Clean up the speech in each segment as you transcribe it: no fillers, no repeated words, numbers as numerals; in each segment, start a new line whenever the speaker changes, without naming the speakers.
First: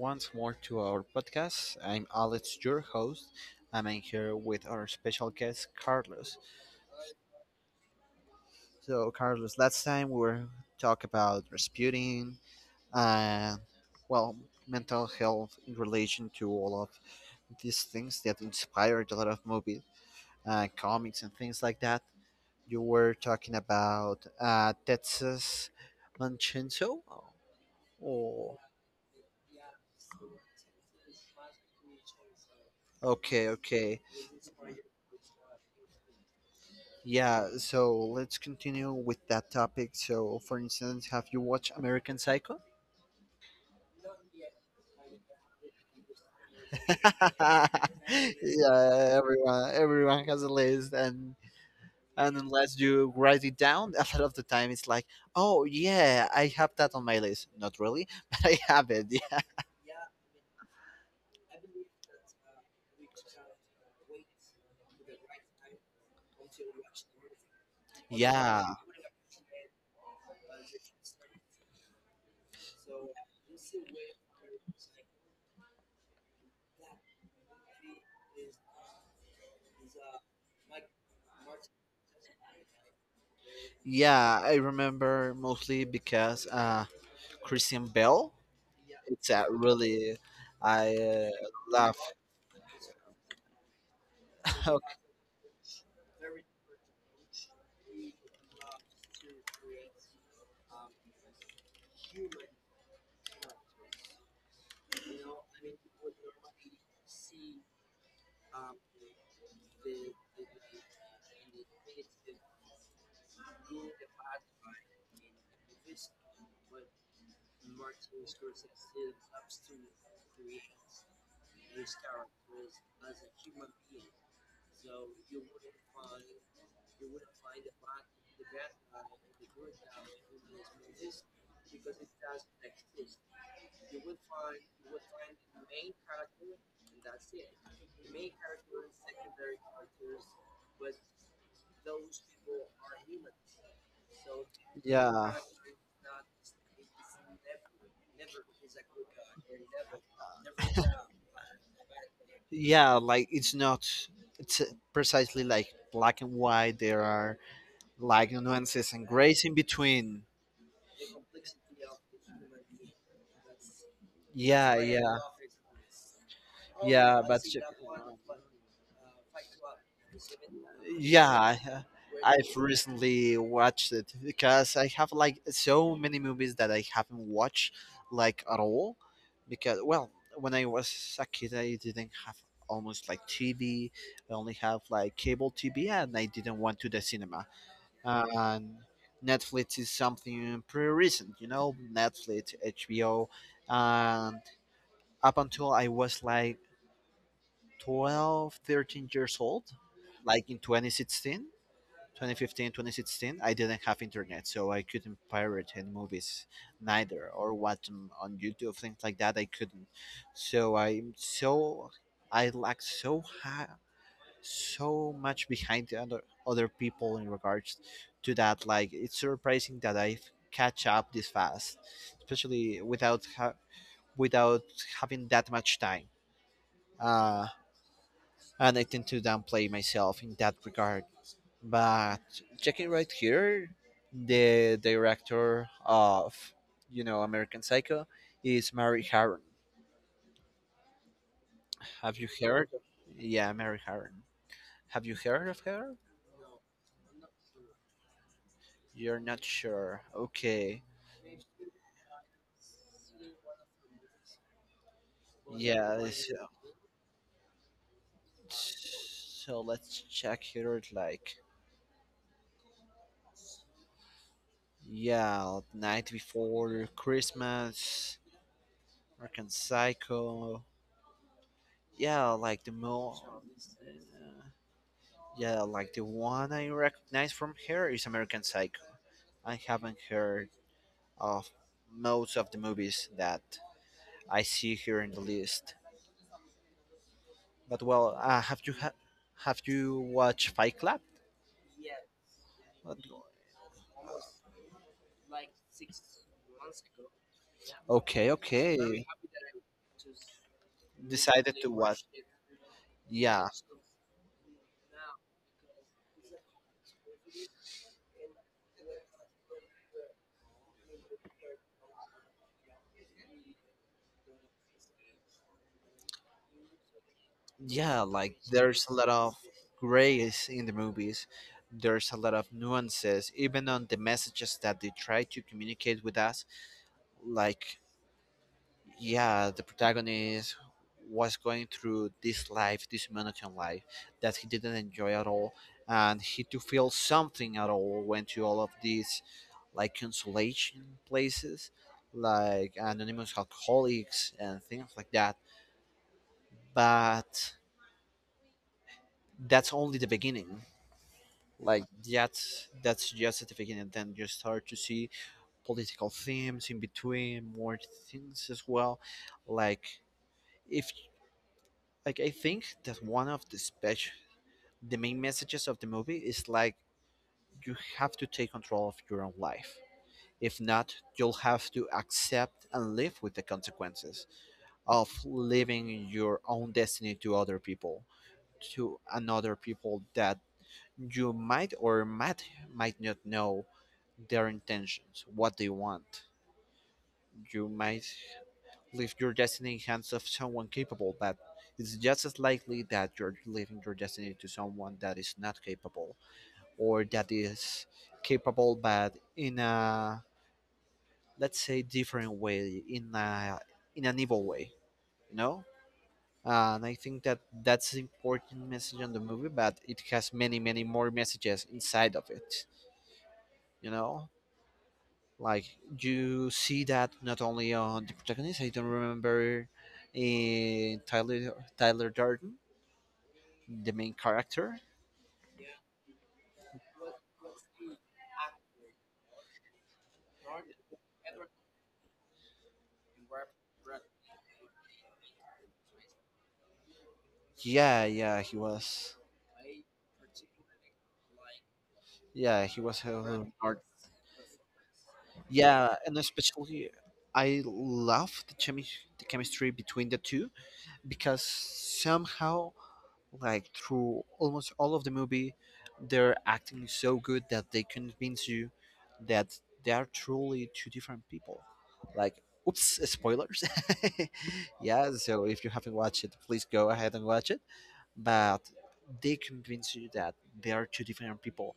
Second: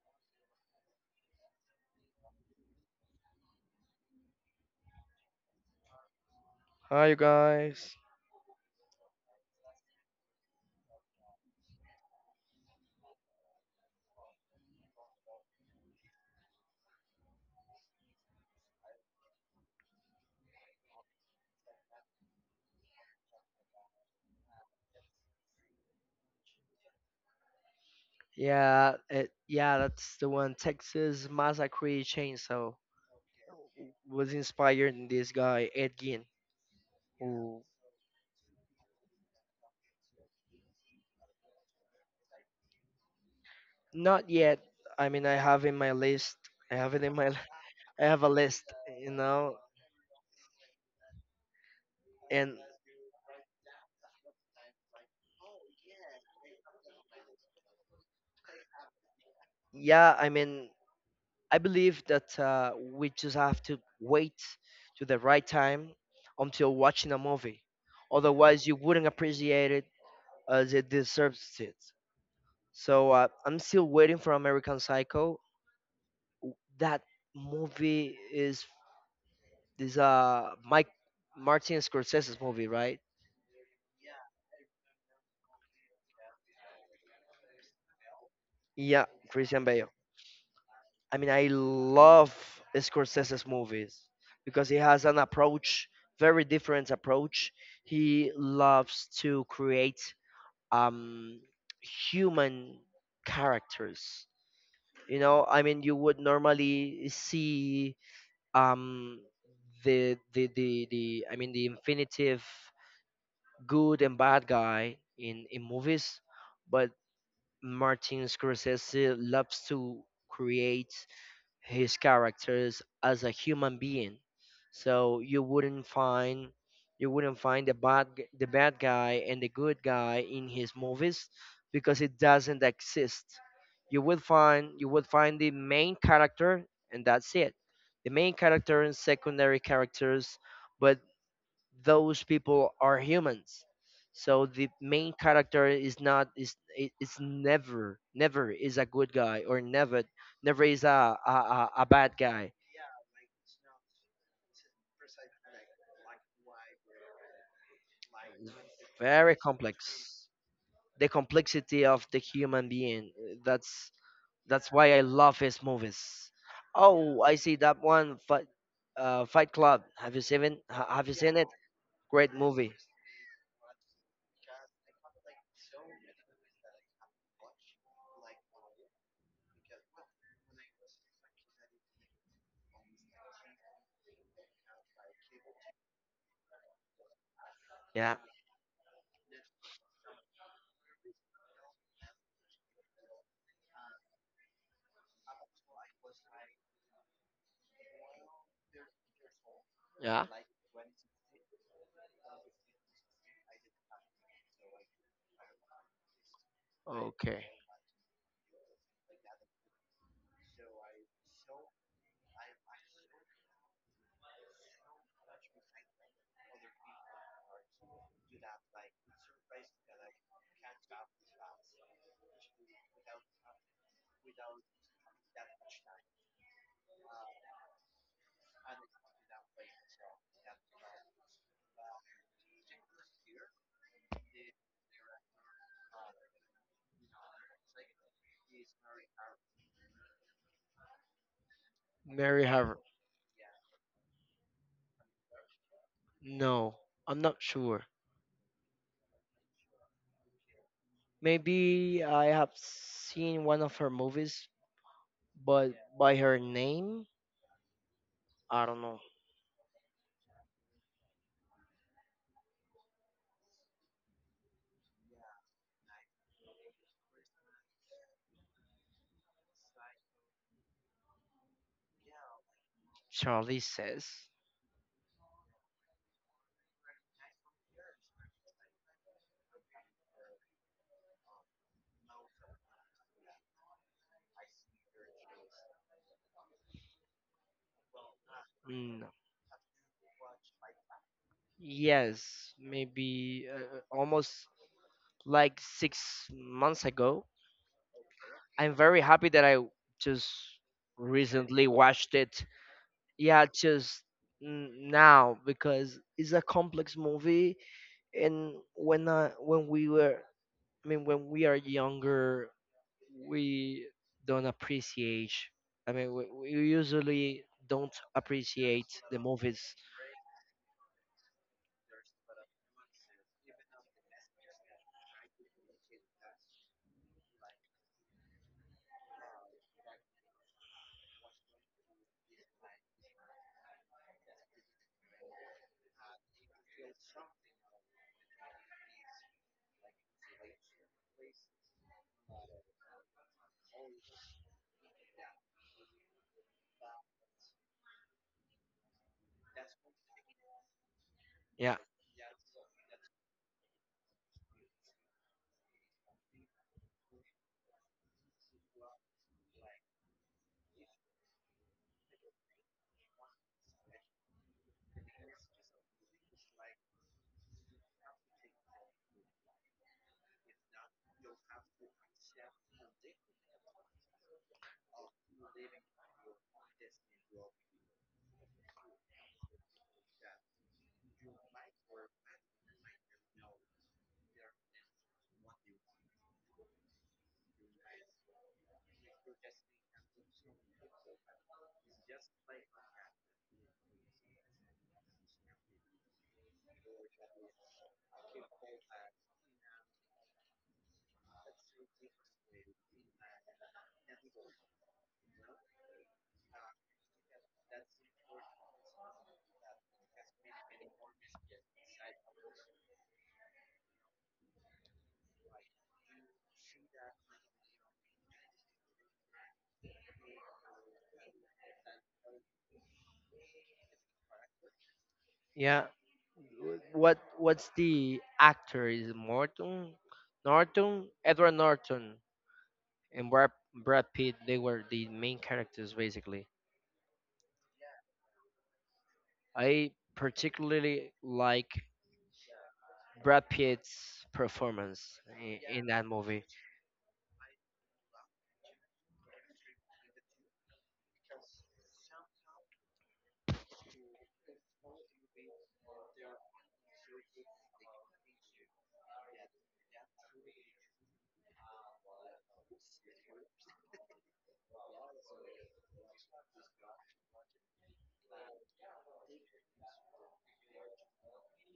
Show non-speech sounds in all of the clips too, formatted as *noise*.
once more to our podcast. I'm Alex, your host, and I'm here with our special guest, Carlos.
Hi, you guys.
So, Carlos, last time we were talk about Rasputin, uh, well, mental health in relation to all of these things that inspired a lot of movies, comics, and things like that. You were talking about Texas Manchento, or
Yeah, that's the one. Texas Massacre Chainsaw
okay, okay.
was inspired in this guy Ed Gein.
Yeah,
Ooh.
so let's continue with that topic. So, for instance, have you watched American Psycho?
Not yet. I mean, I have in my list. I
*laughs*
have it in my. Li- *laughs* I have a
Yeah,
list, you know.
everyone has a list, and
And
unless you write it down, *laughs* a lot of the time it's like, oh yeah, I have that on my list. Not really, *laughs* but I have it. *laughs*
yeah, I mean, I believe that we just have to wait to the right time until watching a movie.
Yeah,
Otherwise,
yeah,
you wouldn't appreciate it as it deserves it. So I'm still waiting for American Psycho. That movie is this Mike Martin Scorsese's movie, right?
yeah. I remember mostly because Christian Bell.
Yeah,
It's a
Christian Bale.
really I
I mean, I
laugh.
love Scorsese's movies because
*laughs*
he
Okay,
has an approach, very different approach. He loves to create um human characters. You know, I mean, you would normally see um the the infinitive good and bad guy in movies, but Martin Scorsese loves to create his characters as a human being. So you wouldn't find the bad guy and the good guy in his movies because it doesn't exist. You would find the main character, and that's it. The main character and secondary characters, but those people are humans, so the main
yeah.
character is never, never is a good guy, or never never is a a bad guy.
Yeah, like it's not, it's precisely like black and white. There are like nuances and
Very
grays in between.
complex, the complexity of the human being. That's
Yeah,
why I
yeah,
love his movies. Oh,
yeah,
I
but
see that one fight Fight Club. Have you seen it? Have you
yeah
seen it?
I-
Great
I've
movie.
recently watched it because I have like so many movies that I haven't watched like at all, because well, when I was a kid I didn't have almost like TV. I only have like cable TV and I didn't want to the cinema.
Yeah.
And Netflix is something pretty recent, you know, Netflix, HBO, and up until I was like 12, 13 years old,
Yeah.
like in 2016, 2015, 2016, I didn't have internet, so I couldn't pirate any movies neither
Okay.
or watch them on YouTube, things like that. I couldn't. So I lack so high, so much behind the other people in regards to that. Like it's surprising that I catch up this fast, especially without having that much time. Uh, and I tend to downplay myself in that regard. But checking right here, the director of you know American Psycho is Mary Harron. Have you
Mary
heard?
Harvard.
Yeah, Mary Harron. Have you heard of her?
No, I'm not sure.
You're not sure. Okay.
Maybe I have seen one of her movies, but
Yeah,
by
so,
her name, I don't know.
so let's check here. It's like, yeah, night before Christmas, American Psycho. Yeah, like the most.
Charlie says.
Yeah, like the one I recognize from here is American Psycho. I haven't heard of most of the movies that I see here in the list. But well,
No.
have you watched Fight Club?
Yes, maybe almost like 6 months ago.
Okay,
I'm very
okay.
happy that I just
Decided
recently
to watch.
watched it. Yeah,
Yeah,
just now, because it's a complex movie. And when we were I mean when we are younger, we don't appreciate I mean we usually don't
yeah, like there's
appreciate
a lot
the
of
movies.
grace in the movies. There's a lot of nuances, even on the messages that they try to communicate with us. Like, yeah, the protagonist was going through this life, this monotone life that he didn't enjoy at all, and he to feel something at all went to all of these like consolation places, like anonymous alcoholics and things like that. But that's only the beginning.
Yeah.
Like that, that's just at the beginning. Then you start to see political themes in between, more things as well. Like if, like I think that one of the special, the main messages of the movie is like you have to take control of your own life. If not, you'll have to accept and live with the consequences of living your own destiny to other people, to another people that you might or might not know their intentions, what they want. You might leave your destiny in hands of someone capable, but it's just as likely that you're leaving your destiny to someone that is not capable, or that is capable but in a, let's say different way, in a, in an evil way, you know. And I think that that's an important message on the movie, but it has many, many more messages inside of it. You know, like you see that not only on the protagonist. I don't remember in Tyler Durden, the main character.
Yeah. What's the actor? Is it morton Norton? Edward Norton and Brad Pitt. They were the main characters basically.
Yeah, yeah, he was.
I particularly like
Yeah, he was right.
Brad
Helen Hart.
Pitt's performance in
Yeah,
that
and
movie.
especially I love the the chemistry between the two, because somehow, like through almost all of the movie, their acting is so good that they convince you that they are truly two different people. Like, oops, spoilers. *laughs* Yeah, so if you haven't watched it, please go ahead and watch it. But they convince you that they are two different people.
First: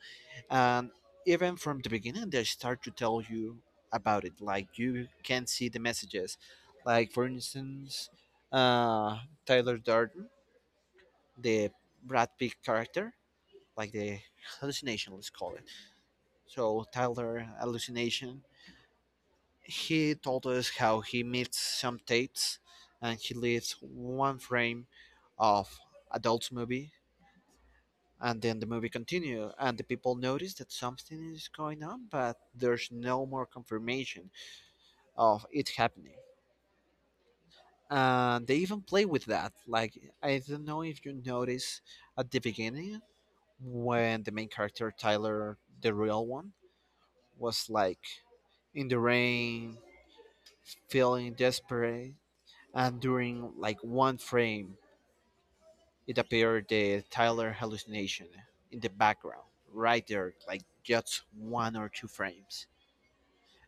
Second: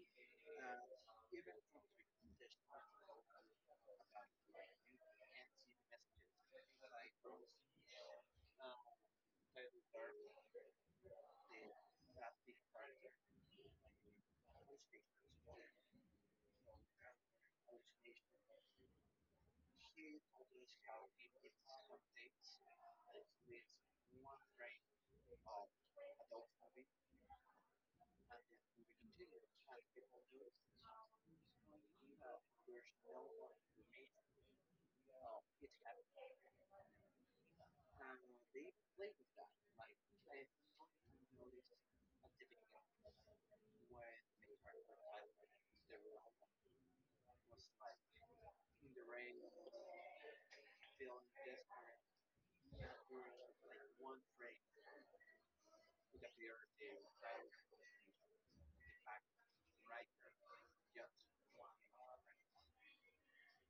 And even from the beginning, they start to tell you about it. Like, you can see the messages. Like, for instance, uh, Tyler Durden, the Brad Pitt character, like the hallucination, let's call it. So Tyler hallucination. He told us how he meets some Tates, and he leaves one frame of adults movie, and then the movie continue, and the people notice that something is going on, but there's no more confirmation of it happening. And they even play with that. Like, I don't know if you notice at the beginning when the main character Tyler, the real one, was like in the rain, feeling desperate, and during like one frame, it appeared the Tyler hallucination in the background, right there, like just one or two frames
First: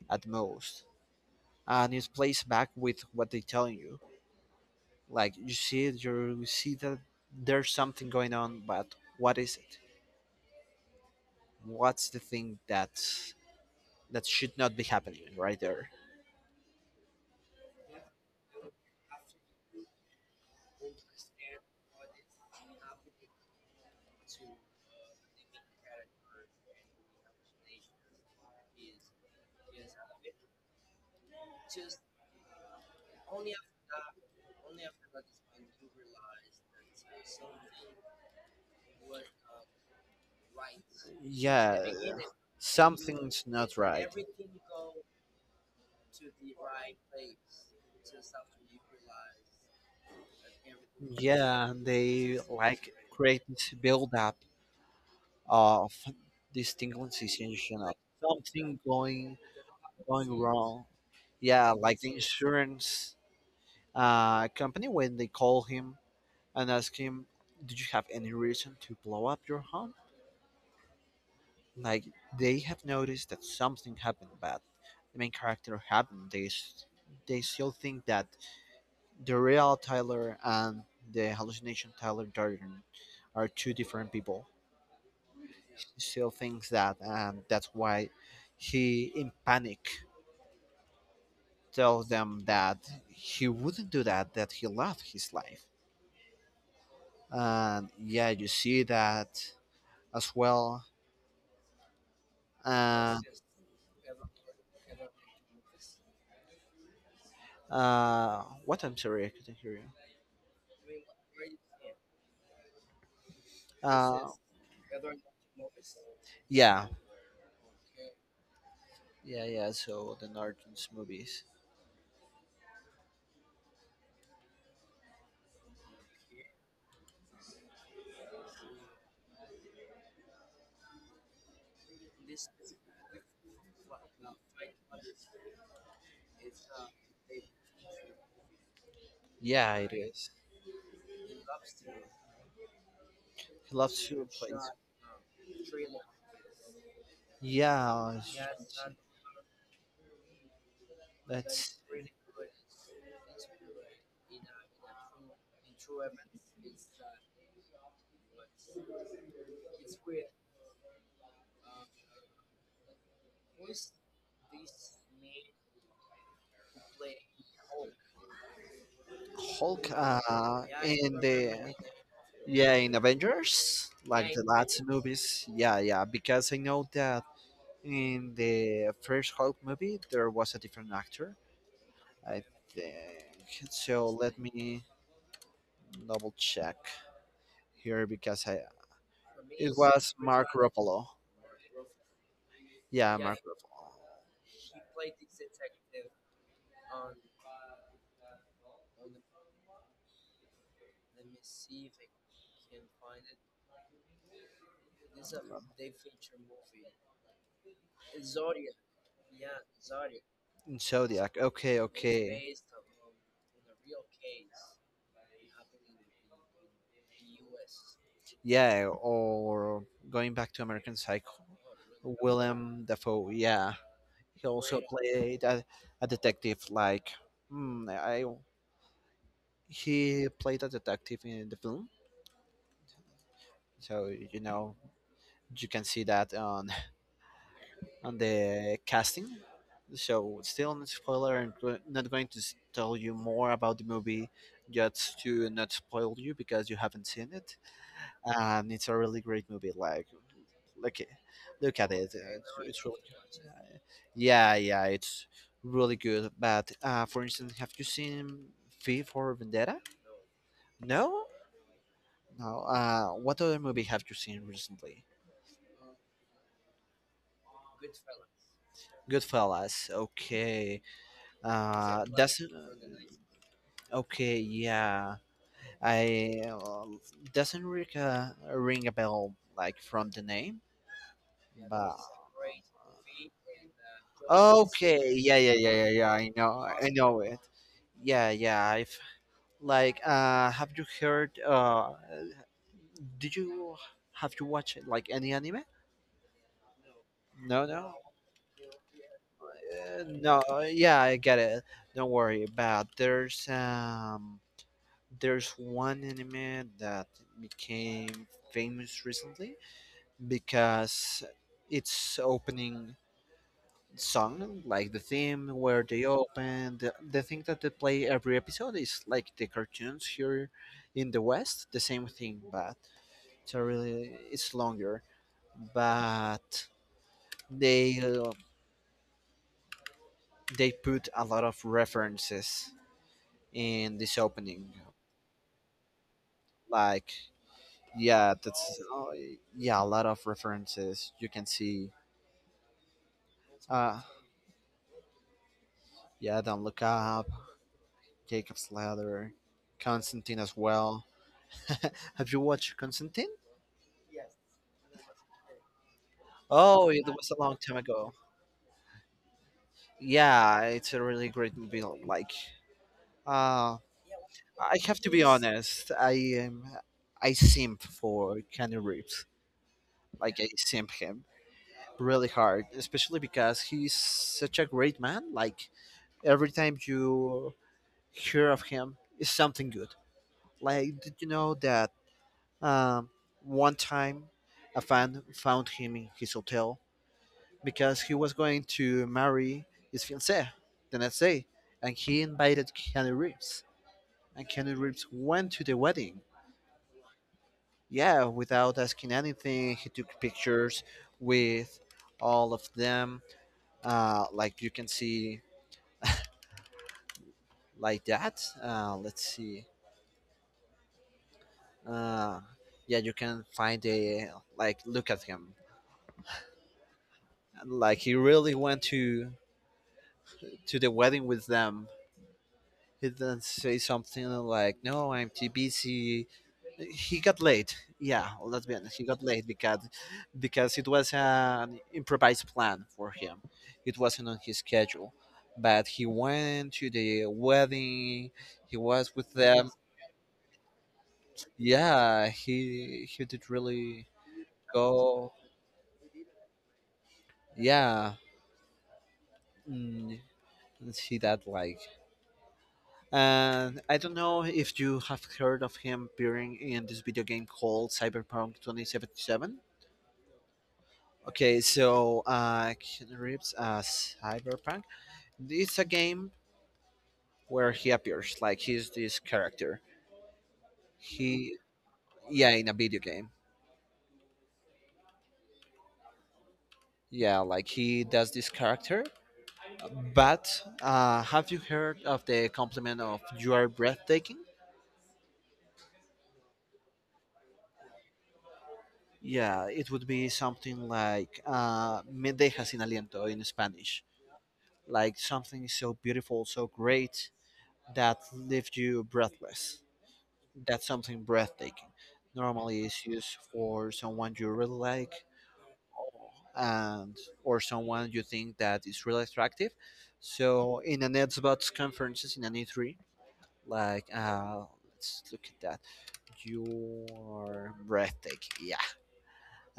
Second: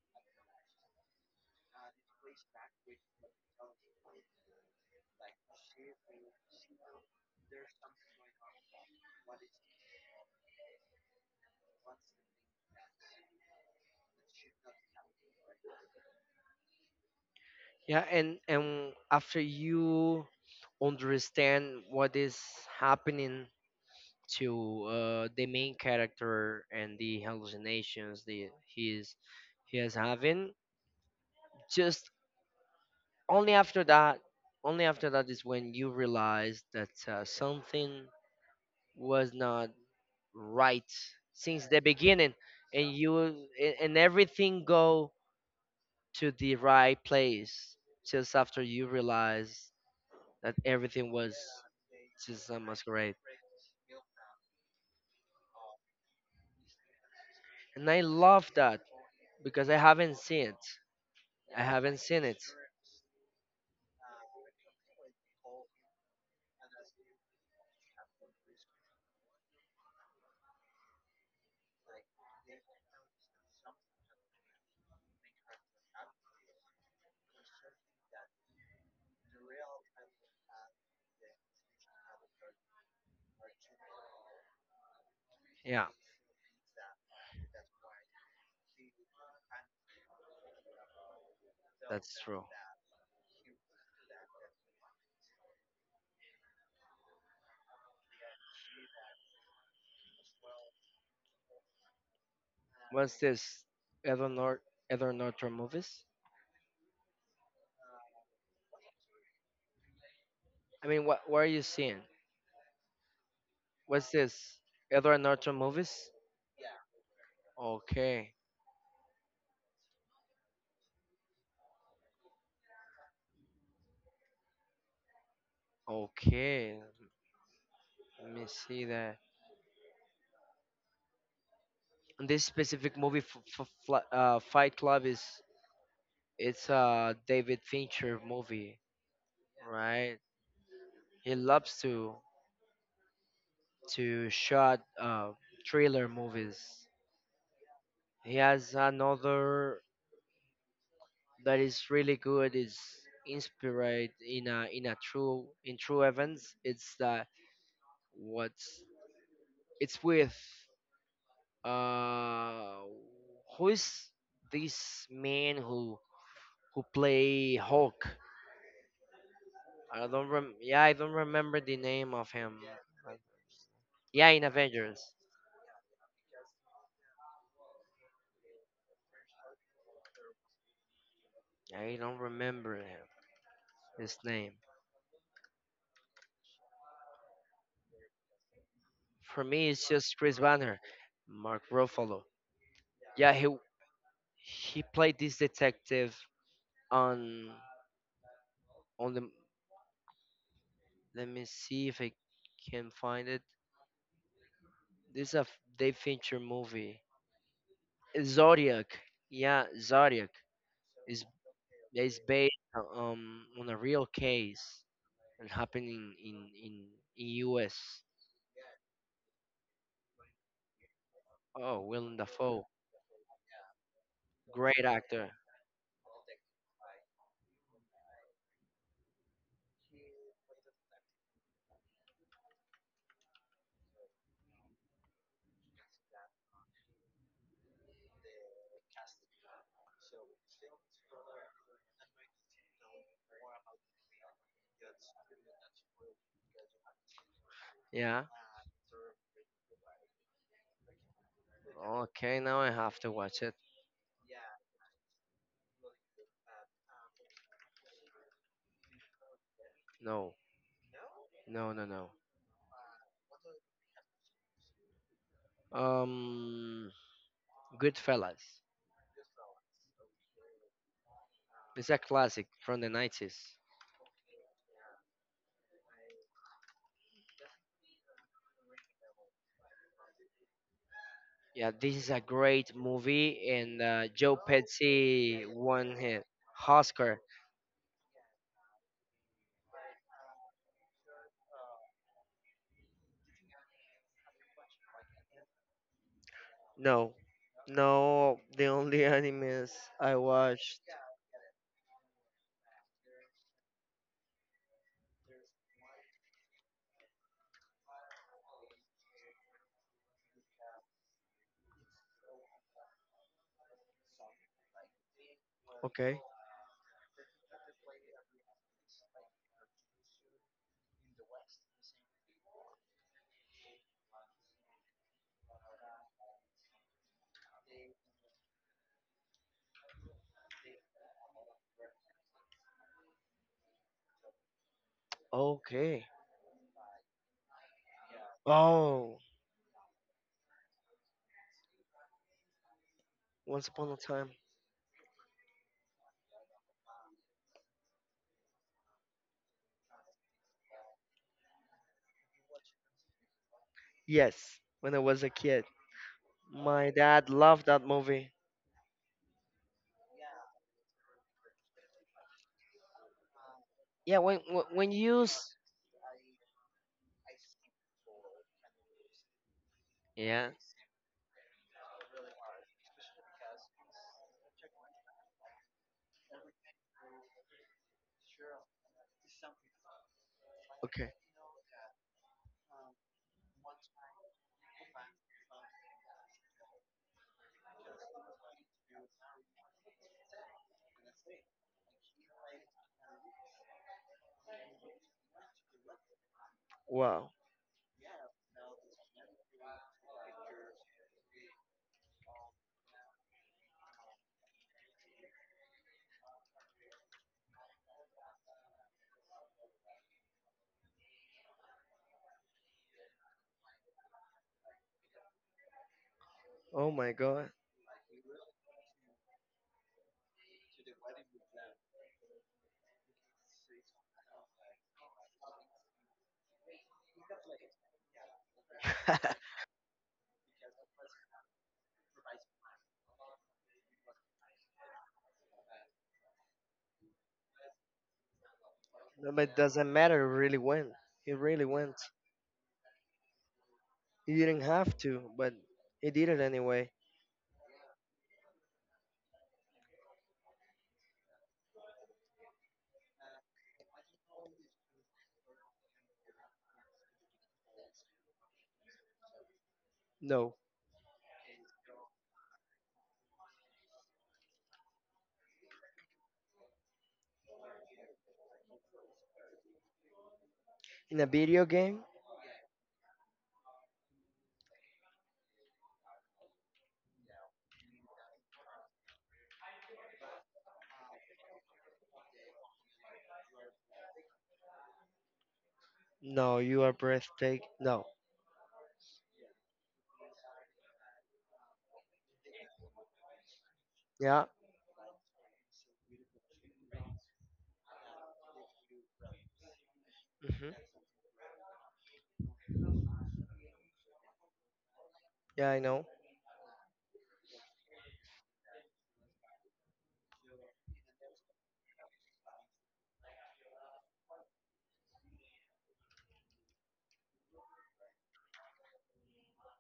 at most, and it's placed back with what they're telling you. Like you see it, you see that there's something going on, but what is it? What's the thing that should not be happening right there?
Yeah, and after you understand what is happening to the main character and the hallucinations that he is having, just only after that, only after that is when you realize that something was not right since the
Yeah,
beginning, and you
something's not
and
right.
everything go to the right place just after you realize that everything was
Yeah, and they
Citizen
like
Masquerade.
create this build up of this tingling sensation
And
of
I love
something
that
going
because I haven't
going
seen it.
wrong.
I
Yeah,
haven't
like the
seen it.
insurance company when they call him and ask him, "Did you have any reason to blow up your home?" Like they have noticed that something happened bad. The main character happened. They still think that the real Tyler and the hallucination Tyler Durden are two different people.
Yeah,
He still thinks that, and that's why he, in panic, tells
that's
them
true.
that he wouldn't do that, that he loved his life. And yeah, you see that as well. Uh,
What's this? Edward, Nor- Edward Norton movies?
what? I'm sorry, I couldn't hear you.
I mean, what are you seeing? What's
Uh,
this? Edward Norton movies?
yeah,
Okay,
yeah, yeah. So the Norton's movies.
okay. Let me see that. And this specific movie, Fight Club, is it's a David Fincher movie,
Yeah, it
right?
is.
He loves to
He loves to play.
shot thriller movies.
Yeah,
He has
it's-
another that
That's
is really good. Is inspired in a true in true events. It's that what's it's with uh who is this man who play Hulk?
Hulk
I don't rem. Yeah, I don't
in
remember
the,
the name of him.
yeah in Avengers,
Yeah,
like
in
the last
Avengers.
movies. Yeah, yeah. Because I know that in the first Hulk movie there was a different actor.
Yeah, I don't
I
remember him.
think so.
His
Let
name.
me double check here because I
For me,
it
it's
was
just Chris
Mark
Banner.
Ruffalo.
Mark Ruffalo.
Yeah,
Yeah,
Mark Ruffalo.
he played this detective on on the. Let me see if I can find it. This is a Dave Fincher movie. Zodiac. Yeah, Zodiac
In
is
Zodiac. Okay,
is
okay.
based on a real case and happening in U.S.
Yeah, or going back to American Psycho,
Oh, Willem Dafoe.
Willem Dafoe. Yeah, he also
Great actor.
played a detective. Like, hmm, I he played a detective in the film, so you know you can see that on the casting. So still no spoiler, and not going to tell you more about the movie, just to not spoil you because you haven't seen it.
Yeah.
And it's a really great movie. Like, look, look at it.
Okay, now I
It's
have
really,
to watch it.
yeah, yeah, it's really good. But for instance, have you seen V for Vendetta?
No,
No,
no, no.
no. What other movie have you seen recently?
Um, Goodfellas.
Goodfellas. Okay.
It's a classic
Doesn't.
from the 90s.
Okay. Yeah. I doesn't ring a bell like from the name,
Yeah, this
but
is a great movie, and Joe
okay, yeah,
Pesci
yeah, yeah, yeah,
won
yeah.
his
I know
Oscar.
it. Yeah, yeah. I've like, have you heard? Did you have you watched like any anime?
No,
No, no,
no, the only *laughs* animes I
no.
watched.
Yeah, I get it. Don't worry about. There's there's one anime that became famous recently because it's opening song, like the theme where they
Okay.
open, the thing that they play every episode is like the cartoons here in the West, the same thing, but it's a really it's longer. But they uh, they put a lot of references in this opening,
Okay.
like yeah, that's
Oh,
yeah, a lot of references. You can see,
Once Upon a
uh,
Time.
yeah, don't look up, Jacob's Ladder, Constantine as well. *laughs* Have you watched Constantine?
Yes, when I was a kid,
Oh,
my
it
dad
was a long
loved
time
that
ago.
movie.
Yeah, it's a really great movie. Like, uh,
Yeah, when wh-
I
when
have to
you
be
s-
honest. I simp for Keanu Reeves. Like, I
Yeah.
simp him really hard, especially because he's such a great man. Like, every time you hear of him, it's something good. Like,
Okay.
did you know that um, one time a fan found him in his hotel because he was going to marry his fiancée the next day, and he invited Keanu Reeves, and Keanu Reeves went to the wedding.
Wow.
Yeah, without asking anything, he took pictures with all of them. Like you can see, like that. Let's see. Uh, yeah, you can find a like look at him.
Oh my God.
Like he really went to the wedding with them. He didn't say something like, "No, I'm too busy." He got late. Yeah, let's be honest. He got late
*laughs*
because it was an improvised plan for him. It wasn't on his schedule, but he went to the wedding. He was
No,
with
but it
them.
doesn't matter really when. It really went.
Yeah, he did really
You didn't have to,
go.
but he did it anyway.
Yeah, mm, and see that like. And I don't know if you have heard of him appearing in this video game called Cyberpunk 2077.
No.
Okay, so Keanu Reeves as Cyberpunk. It's a game where he appears, like, he's this character.
In a
He,
video game?
yeah, in a video game. Yeah, like, he does this character. But have you heard of the compliment of "You are breathtaking"?
No, you are breathtaking. No.
Yeah, it would be something like "Me dejas sin aliento" in Spanish.
Yeah.
Like something so beautiful, so great that leaves you breathless.
Hmm.
That's something breathtaking. Normally, it's used for someone you really like,
Yeah, I know.
and or someone you think that is really attractive. So in an Xbox conferences, in an E3, like, let's look at that. You are breathtaking. Yeah.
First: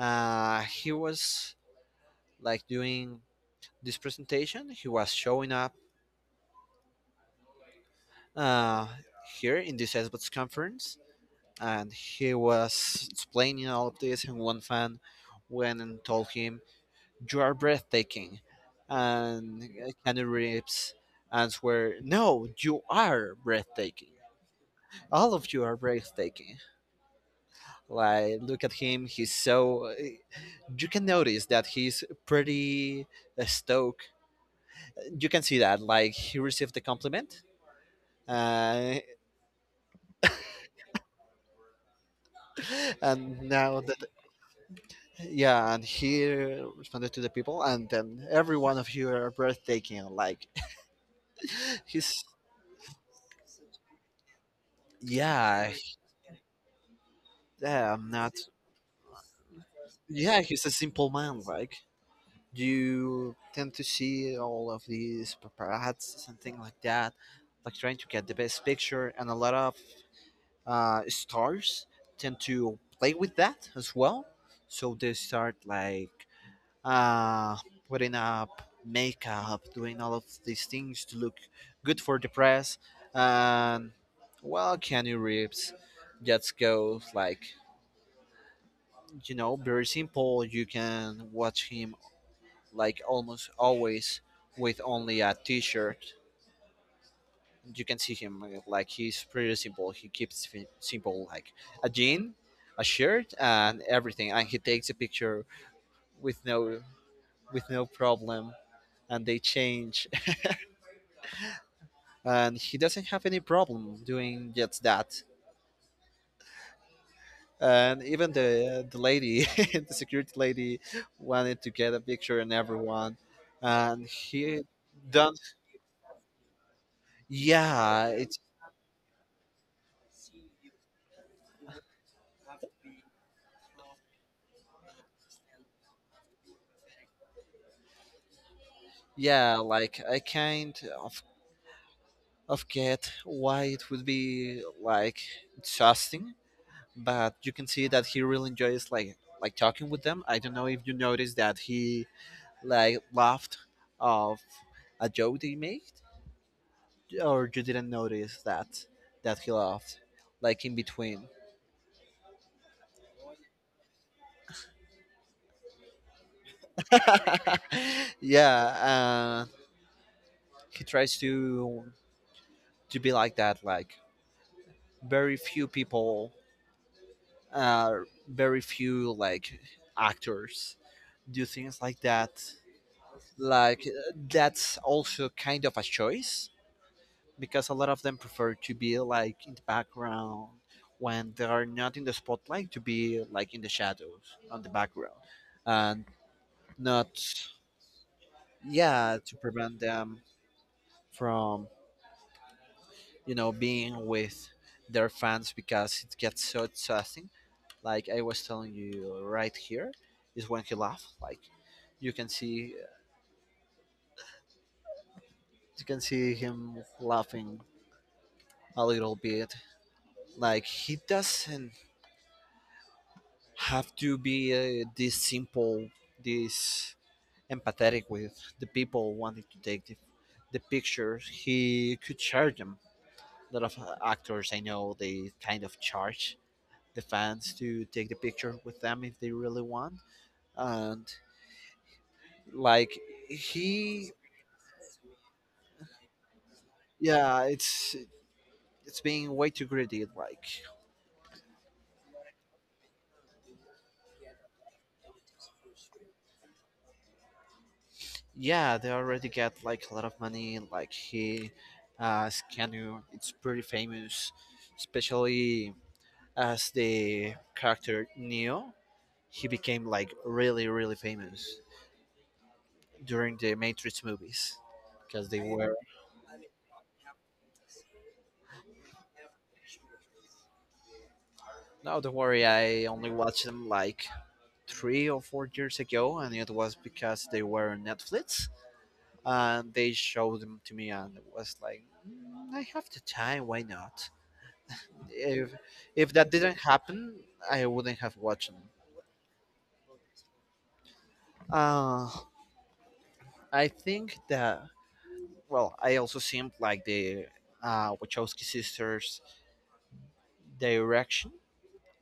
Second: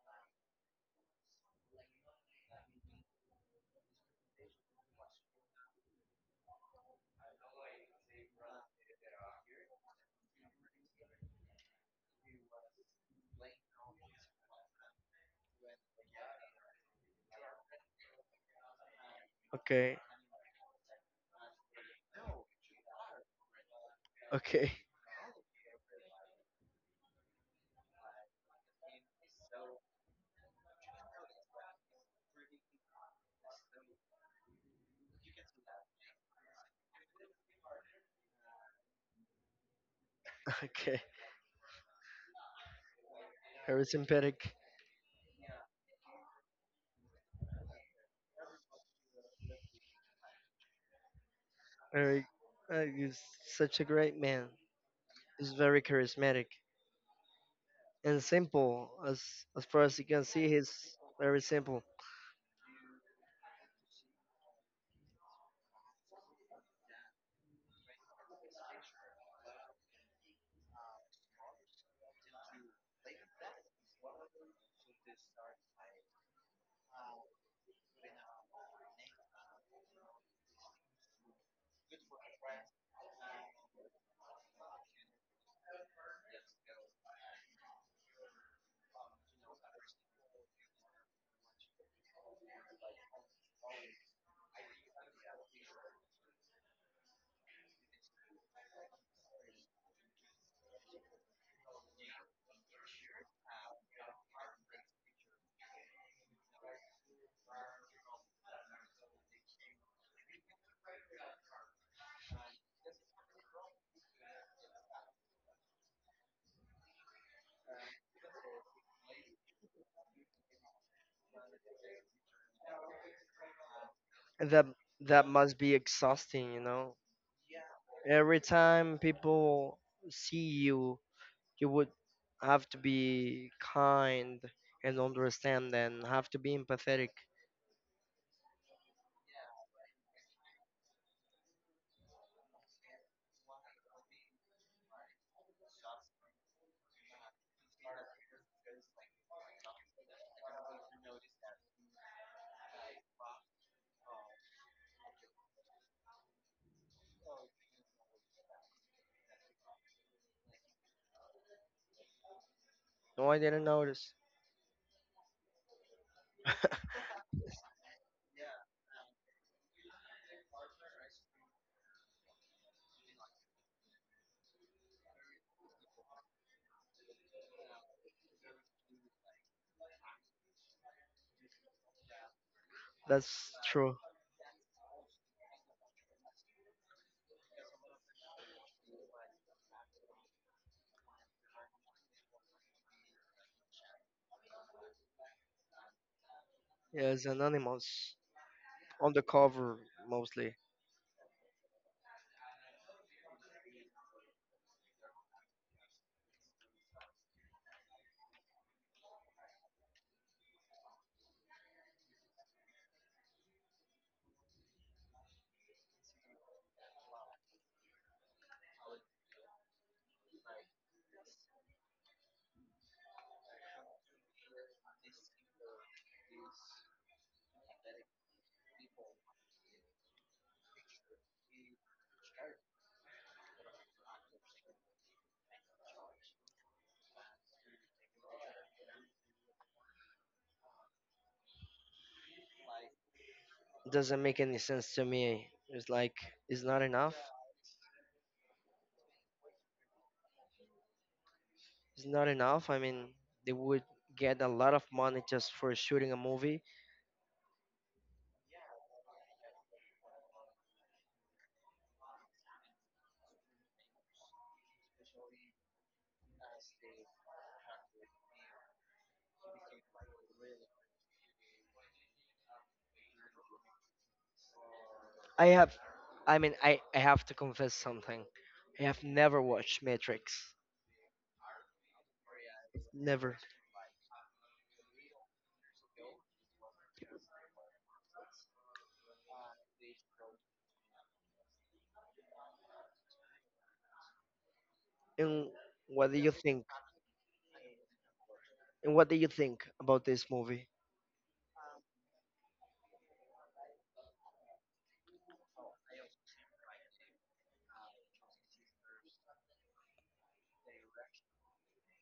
He was, like, doing this presentation. He was showing up, uh, here in this Xbox conference, and he was explaining all of this, and one fan went and told him, "You are breathtaking," and
Okay.
Keanu Reeves answered, "No, you are breathtaking.
*laughs* Okay.
All of you are breathtaking." Like, look at him, he's so, you can notice that he's pretty stoked. You can see that, like, he received the compliment, uh,
*laughs* Okay,
and now.
Harrison Pedic,
Yeah, and he responded to the people, and then, "Every one of you are breathtaking." Like, *laughs* he's
Eric, he's such a great man. He's
yeah,
very charismatic
yeah, I'm
and
not
simple. As far as you can
yeah,
see,
he's a
he's
simple
very
man. Like,
simple,
you tend to see all of these paparazzi and things like that, like trying to get the best picture, and a lot of stars tend to play with that as well. So they start like, uh, putting up makeup, doing all of these things to look good for the press. And well, Keanu Reeves just goes, like, very simple. You can watch him, like, almost always with only a t-shirt. You can see him, like, he's pretty simple. He keeps simple, like a jean, a shirt, and everything. And he takes a picture with no problem, and they change, and he doesn't have any problem doing just that. And even the lady, *laughs* the security lady, wanted to get a picture, and everyone, and
and
he
that that
done.
must be exhausting, you know.
Yeah, it's
Every time people see you, you would have to be kind and understand, and have to be empathetic.
yeah. Like, I kind of of get why it would be like exhausting, but you can see that he really enjoys, like, talking with them. I don't know if you noticed that he, like, laughed of a joke they made, or you didn't notice that he laughed, like, in between.
No, I didn't notice.
*laughs* Yeah, he tries to be like that. Like, very few people, uh, very few, like, actors do things like that.
That's
Like,
true.
that's also kind of a choice, because a lot of them prefer to be, like, in the background. When they are not in the spotlight, to be like in the shadows on the background, and not,
Yes, anonymous on
yeah,
the
to
cover
prevent them
mostly.
from, being with their fans, because it gets so exhausting. Like, I was telling you, right here is when he laughed. Like, you can see you can see him laughing a little bit. Like, he doesn't have to be, this simple, this empathetic with the people wanting to take the pictures. He could charge them. A lot of actors I know, they kind of charge the fans to take the picture with them if they really want. And like, he,
Doesn't make any sense to me. It's like it's not enough.
yeah, it's being way too greedy. Like,
It's not enough. I mean, they would get a lot of money just for shooting a movie.
yeah, they already get like a lot of money. Like, Scanu, it's pretty famous, especially as the character Neo. He became, like, really, really famous during the Matrix movies, because they
I
were.
have, I mean, I have to confess something. I have never watched Matrix.
No, don't worry, I only
Never.
watched them like 3 or 4 years ago, and it was because they were on Netflix, and they showed them to me, and it was like, "Mm, I have the time, why not?
And
If
what
if
do
that
you
didn't
think?
happen, I wouldn't have watched them."
And what do you think about this movie?
Uh, I think that, well, I also seemed like the, Wachowski sisters' direction.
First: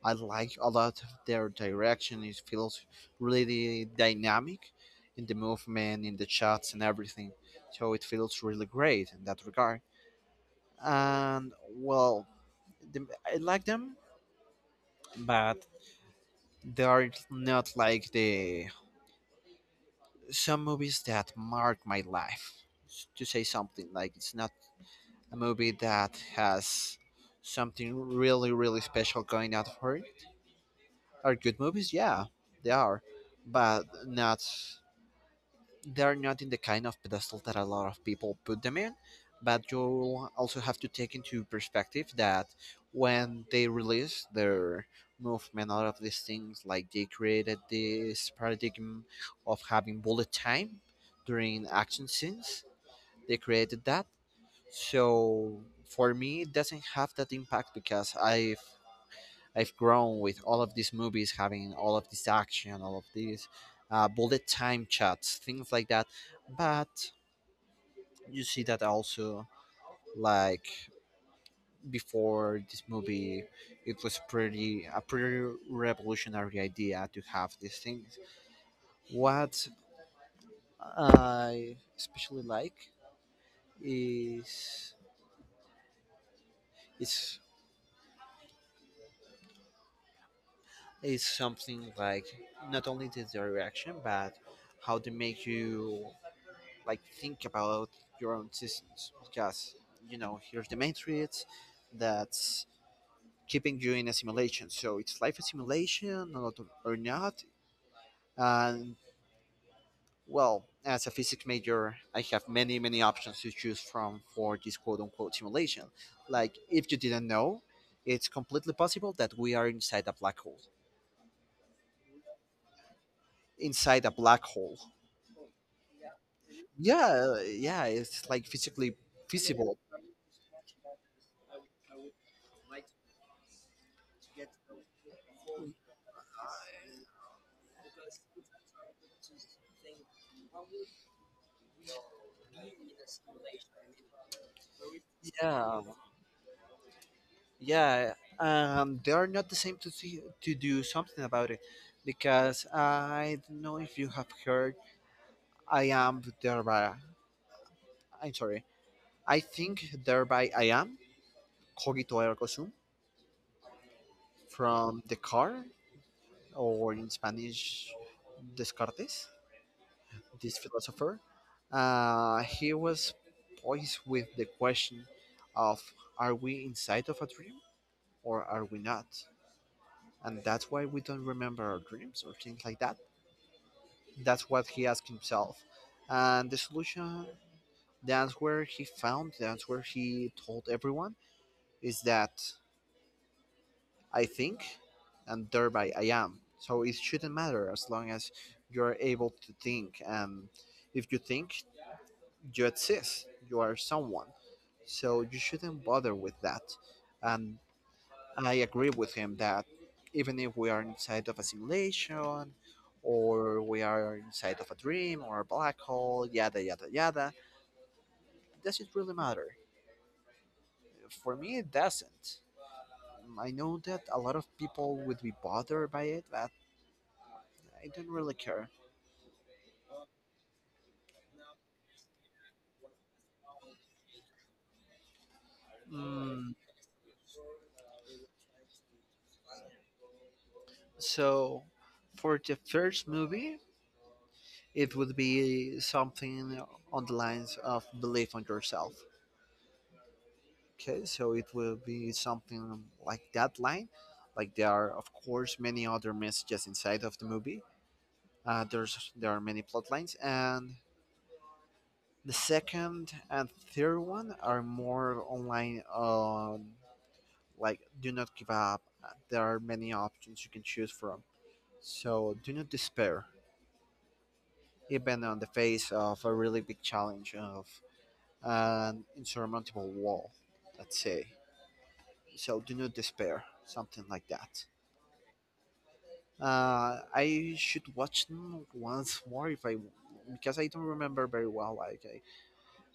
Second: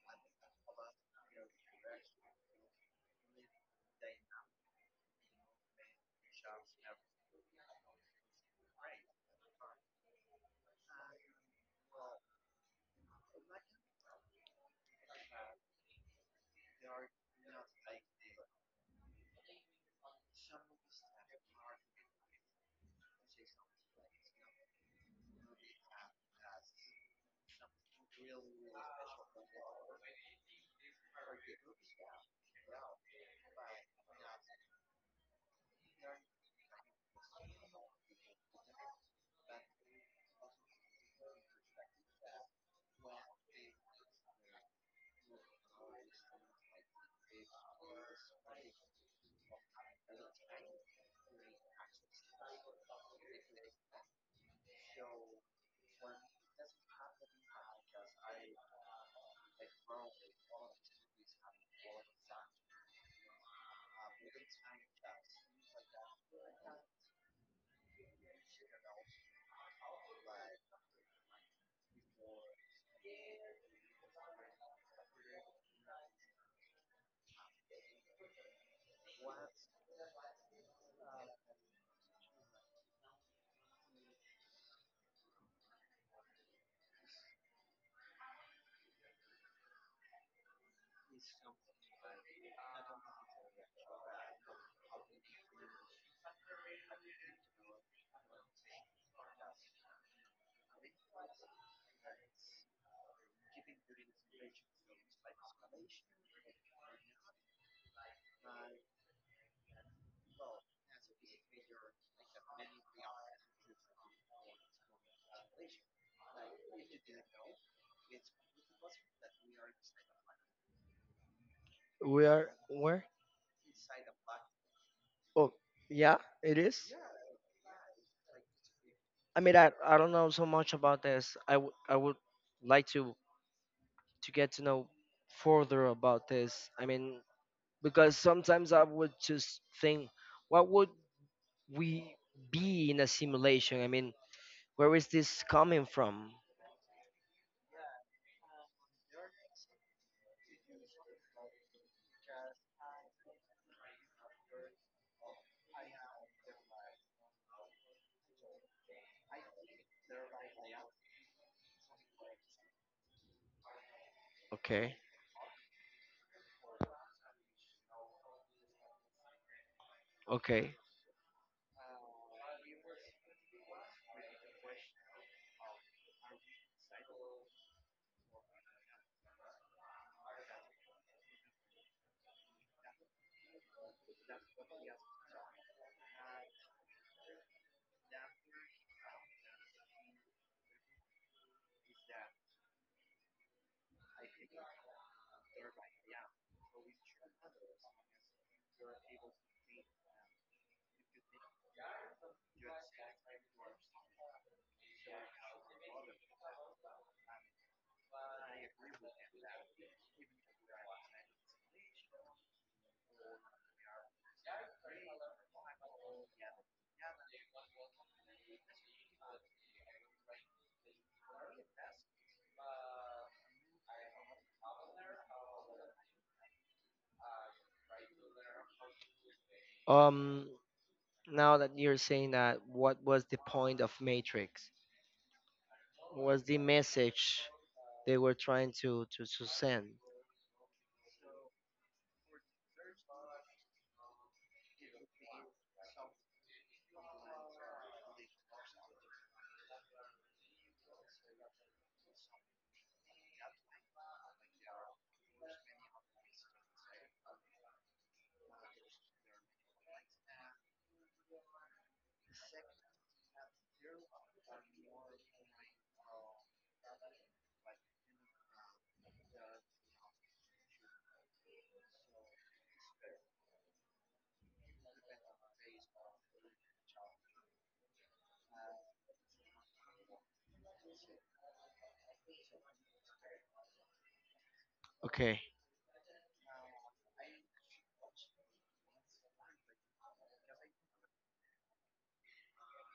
I like a lot of their direction. It feels really dynamic in the movement, in the shots, and everything. So it feels really great in that regard. And well, the, I like them, but they are not like the some movies that mark my life. To say something, like, it's not a movie that has something really, really special going out for it. Are good movies? Yeah, they are, but not they're not in the kind of pedestal that a lot of people put them in. But you'll also have to take into perspective that when they released their movement, out of these things, like, they created this paradigm of having bullet time during action scenes. They created that, so for me, it doesn't have that impact, because I've grown with all of these movies having all of this action, all of these, bullet time chats, things like that. But you see that also, like, before this movie, it was pretty a pretty revolutionary idea to have these things. What I especially like is is is something like, not only the direction, but how they make you, like, think about your own systems, because, here's the Matrix that's keeping you in a simulation. So, it's life a simulation or not, or not? And, well, as a physics major, I have many options to choose from for this quote unquote simulation. Like, if you didn't know, it's completely possible that we are inside a black hole.
We are where?
Inside a black hole.
Oh, yeah, it is.
Yeah, yeah, it's like, physically
I mean,
feasible.
I don't know so much about this. I would like to get to know further about this. I mean, because sometimes I would just think, what would we be in a simulation? I mean, where is this
Yeah,
coming from?
yeah, they are not the same to see, to do something about it. Because, I don't know if you have heard, I am thereby, I'm sorry, I think, thereby I am. Cogito ergo sum,
Okay,
from Descartes. Or, in Spanish, Descartes. This
okay.
philosopher, he was poised with the question of, are we inside of a dream, or are we not? And that's why we don't remember our dreams, or things like that. That's what he asked himself. And the solution, the answer he found, the answer he told everyone, is that, I think, and thereby I am. So it shouldn't matter, as long as you're able to think. And if you think, you exist, you are someone. So you shouldn't bother with that. And I agree with him that even if we are inside of a simulation, or we are inside of a dream, or a black hole, yada, yada, yada, does it really matter? For me, it doesn't. I know that a lot of people would be bothered by it, but I don't really care.
Um, now that you're saying that, what was the point of Matrix? What was
Mm,
the message they were trying to to send?
so, for the first movie, it would be something on the lines of, belief on yourself. Okay, so it will be something like that line. Like, there are, of course, many other messages inside of the movie. There's there are many plot lines, and the second and third one are more online on, like, do not give up. There are many options you can choose from. So, do not despair, even on the face of a really big challenge, of an insurmountable wall. Let's say. So, do not despair, something like that.
Okay,
I should watch them once more, if because I don't remember very well. Like,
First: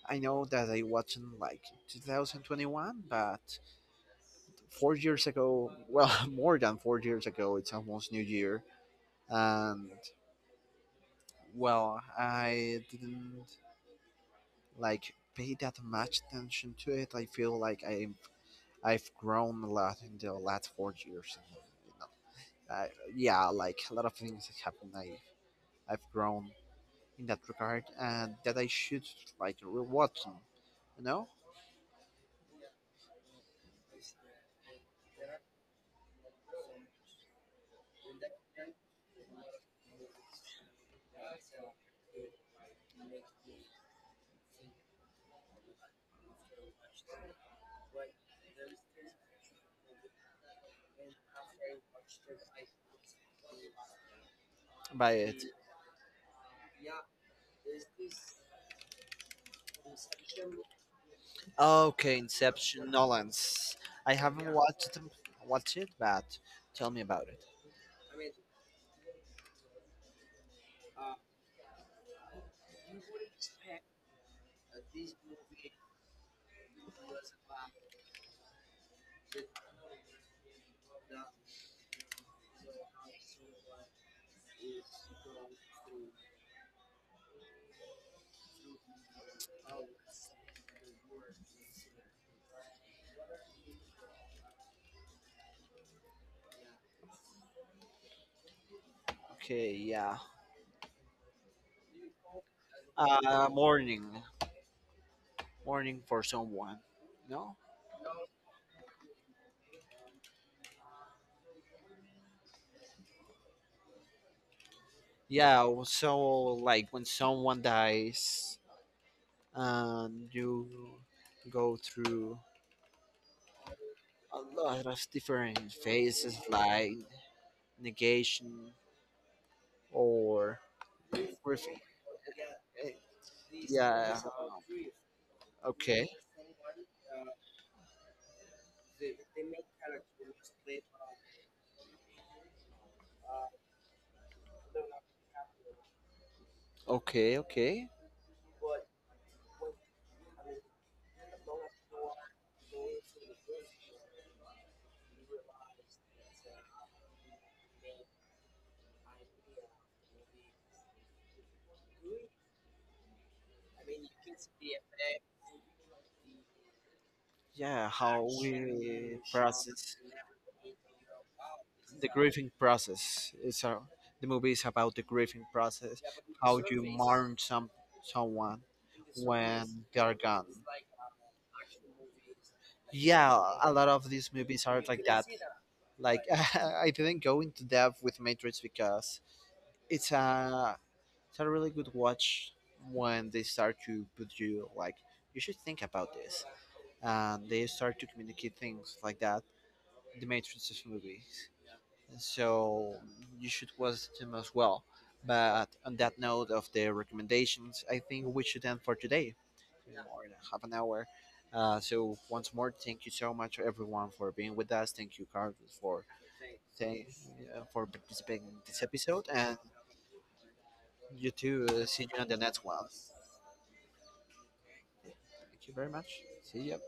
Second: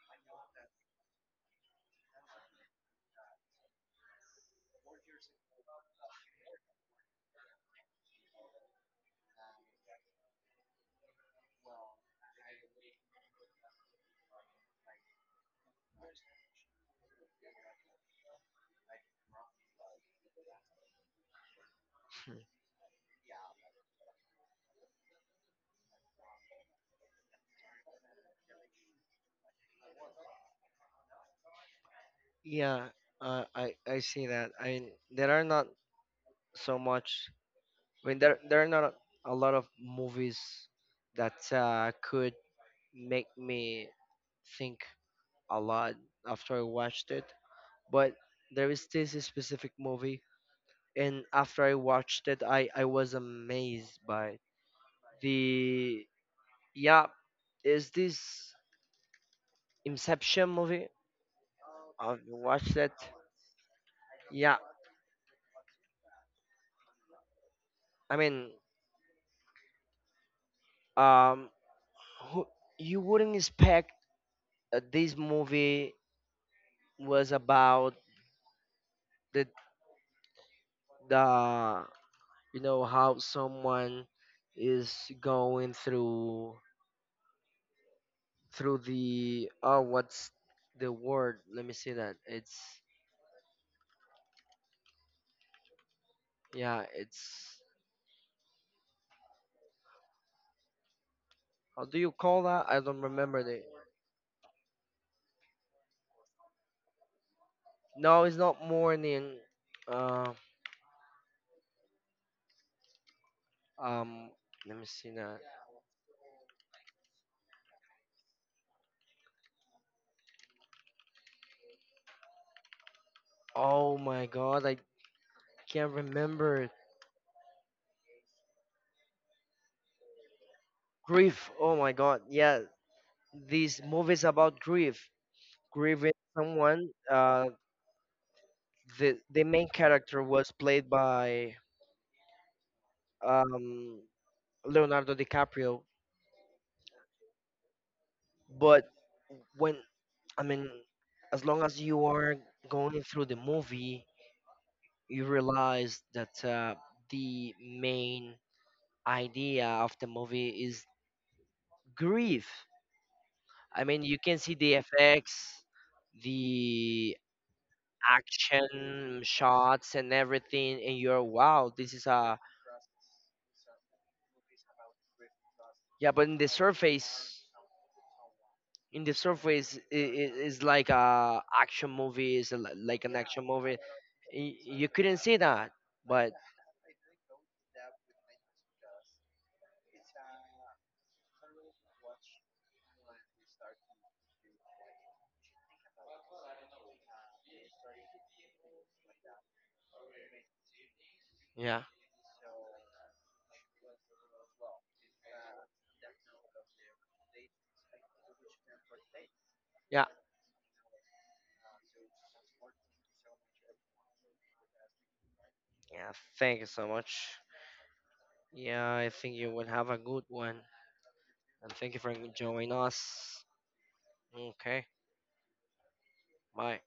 I know that I watched them like 2021, but 4 years ago, well, *laughs* more than 4 years ago, it's almost New Year, and well, I didn't like pay that much attention to it. I feel like, I've grown a lot in the last 4 years. You know, I, yeah, like, a lot of things have happened. I've grown in that regard, and that I should, like, to rewatch them, you know,
yeah, I see that. I mean, there are not so much. I mean, there are not a lot of movies that could make me think a lot after I watched it. But there is this specific movie, and after I watched it, I was amazed by
by it.
the. Yeah, is this Inception movie?
Okay,
Have you watched
Inception,
it?
Nolans. I haven't
Yeah,
watched them, watched it, but tell me about it.
I mean, um, who, you wouldn't expect that this movie was about the the you know how someone is going through the. Oh, what's the word? Let me see that. It's yeah, it's
Okay, yeah.
how do you call that? I don't remember the.
Morning, morning for someone. No.
No, it's not morning. uh um Let me see that.
Yeah. So, like, when someone dies, and you go through
Oh my
a
God, I
lot of different
can't
phases,
remember.
like, negation, or
Grief.
ref-
Oh my God. Yeah,
eh,
these
yeah,
movies about grief,
okay,
grieving someone. The main character was played by um Leonardo DiCaprio.
okay, okay,
But when, I mean, as long as you are going through the movie, you realize that the main idea of the movie is grief. I mean, you can see the effects, the
yeah, how we
action
process,
shots, and everything, and you're wow, this
the
is a.
grieving process. It's a the movie is about the grieving process,
Yeah. But
how you mourn someone
in the surface,
when
I
they are
it
gone.
is like a action movie. It's like an
Yeah,
action
a
movie.
lot of these movies are
You
like
couldn't
that.
see that,
Like,
but
*laughs* I didn't go into depth with Matrix, because it's a it's a really good watch. When they start to put you, like, you should think about this, and they start to communicate things like that. The Matrix is movies,
yeah.
so you should watch them as well. But on that note of the recommendations, I think we should end for today. Yeah.
Yeah.
More than half an hour. So, once more, thank you so much everyone for being with us. Thank you, Carlos, for
Yeah. Thank you so
saying,
much.
participating in this
Yeah, I
episode,
think you
and
will have a good one.
you too.
And thank you
See
for
you on the next
joining
one.
us. Okay.
Thank you very much. See you.
Bye.